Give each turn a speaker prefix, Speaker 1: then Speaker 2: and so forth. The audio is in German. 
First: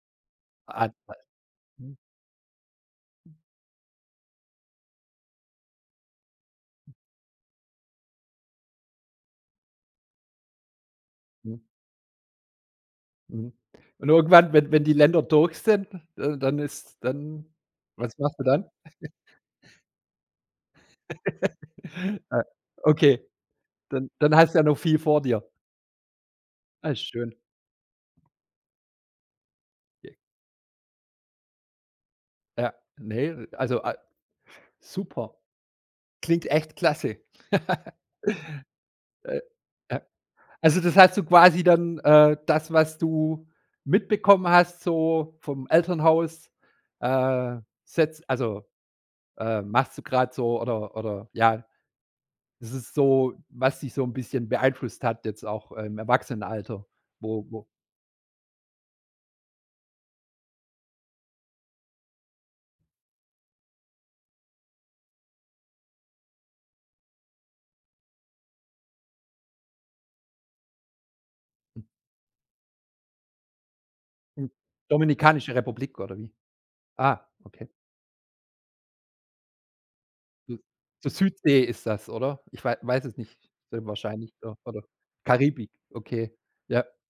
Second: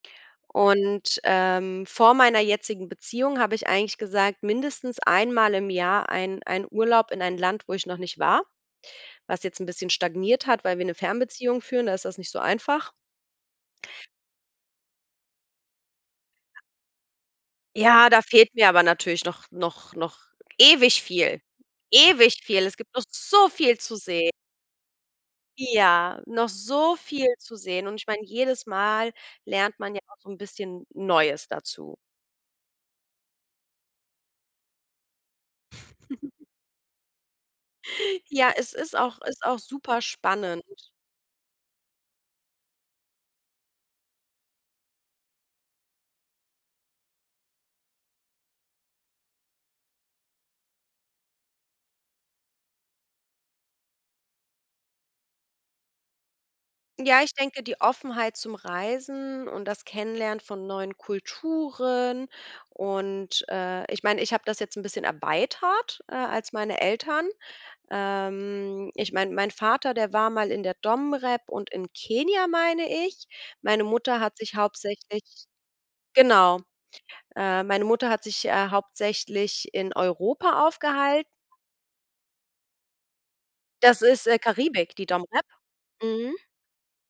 Speaker 1: Und,
Speaker 2: [unintelligible]
Speaker 1: ähm,
Speaker 2: ,mhm.
Speaker 1: vor meiner jetzigen Beziehung habe ich eigentlich gesagt, mindestens einmal im Jahr ein ein Urlaub in ein Land, wo ich noch nicht war, was jetzt 'n bisschen stagniert hat, weil wir 'ne
Speaker 2: Hm.
Speaker 1: Fernbeziehung führen, da ist das nicht so einfach.
Speaker 2: Mhm, und irgendwann, wenn wenn die Länder durch sind, äh, dann ist dann
Speaker 1: Ja,
Speaker 2: was
Speaker 1: da
Speaker 2: machst du
Speaker 1: fehlt
Speaker 2: dann?
Speaker 1: mir aber natürlich noch noch noch ewig viel, ewig
Speaker 2: Äh,
Speaker 1: viel. Es gibt noch
Speaker 2: okay,
Speaker 1: so viel zu
Speaker 2: dann
Speaker 1: seh
Speaker 2: dann hast du ja noch viel vor dir.
Speaker 1: Ja, noch
Speaker 2: Ah,
Speaker 1: so
Speaker 2: ist
Speaker 1: viel
Speaker 2: schön.
Speaker 1: zu sehen. Und ich meine, jedes Mal lernt man ja auch
Speaker 2: [unintelligible]
Speaker 1: so 'n bisschen Neues dazu.
Speaker 2: Ja, ne, also a super. Klingt echt klasse.
Speaker 1: Ja, es ist auch
Speaker 2: Äh,
Speaker 1: ist auch super
Speaker 2: a
Speaker 1: spannend.
Speaker 2: also das hast du quasi dann, äh, das, was du mitbekommen hast, so vom Elternhaus, äh, setzt also, ähm, machst du grade so oder oder, ja es ist so, was dich so 'n bisschen beeinflusst hat jetzt auch im Erwachsenenalter,
Speaker 1: Ja, ich
Speaker 2: wo
Speaker 1: denke,
Speaker 2: wo
Speaker 1: die Offenheit zum Reisen und das Kennenlernen von neuen Kulturen und, äh, ich meine, ich habe das jetzt bisschen erweitert, äh, als meine Eltern. Ähm, ich meine, mein Vater, der war mal in der DomRep und in Kenia, meine ich. Meine Mutter hat
Speaker 2: Hm.
Speaker 1: sich hauptsächlich
Speaker 2: Dominikanische Republik oder wie?
Speaker 1: genau,
Speaker 2: Ah,
Speaker 1: äh,
Speaker 2: okay.
Speaker 1: meine Mutter hat sich, äh, hauptsächlich in
Speaker 2: So
Speaker 1: Europa
Speaker 2: so
Speaker 1: aufgehalten.
Speaker 2: Südsee ist das, oder? Ich wei weiß es nicht so
Speaker 1: Das ist,
Speaker 2: wahrscheinlich
Speaker 1: äh,
Speaker 2: so oder
Speaker 1: Karibik, die DomRep.
Speaker 2: Karibik, okay.
Speaker 1: Mhm.
Speaker 2: Ja.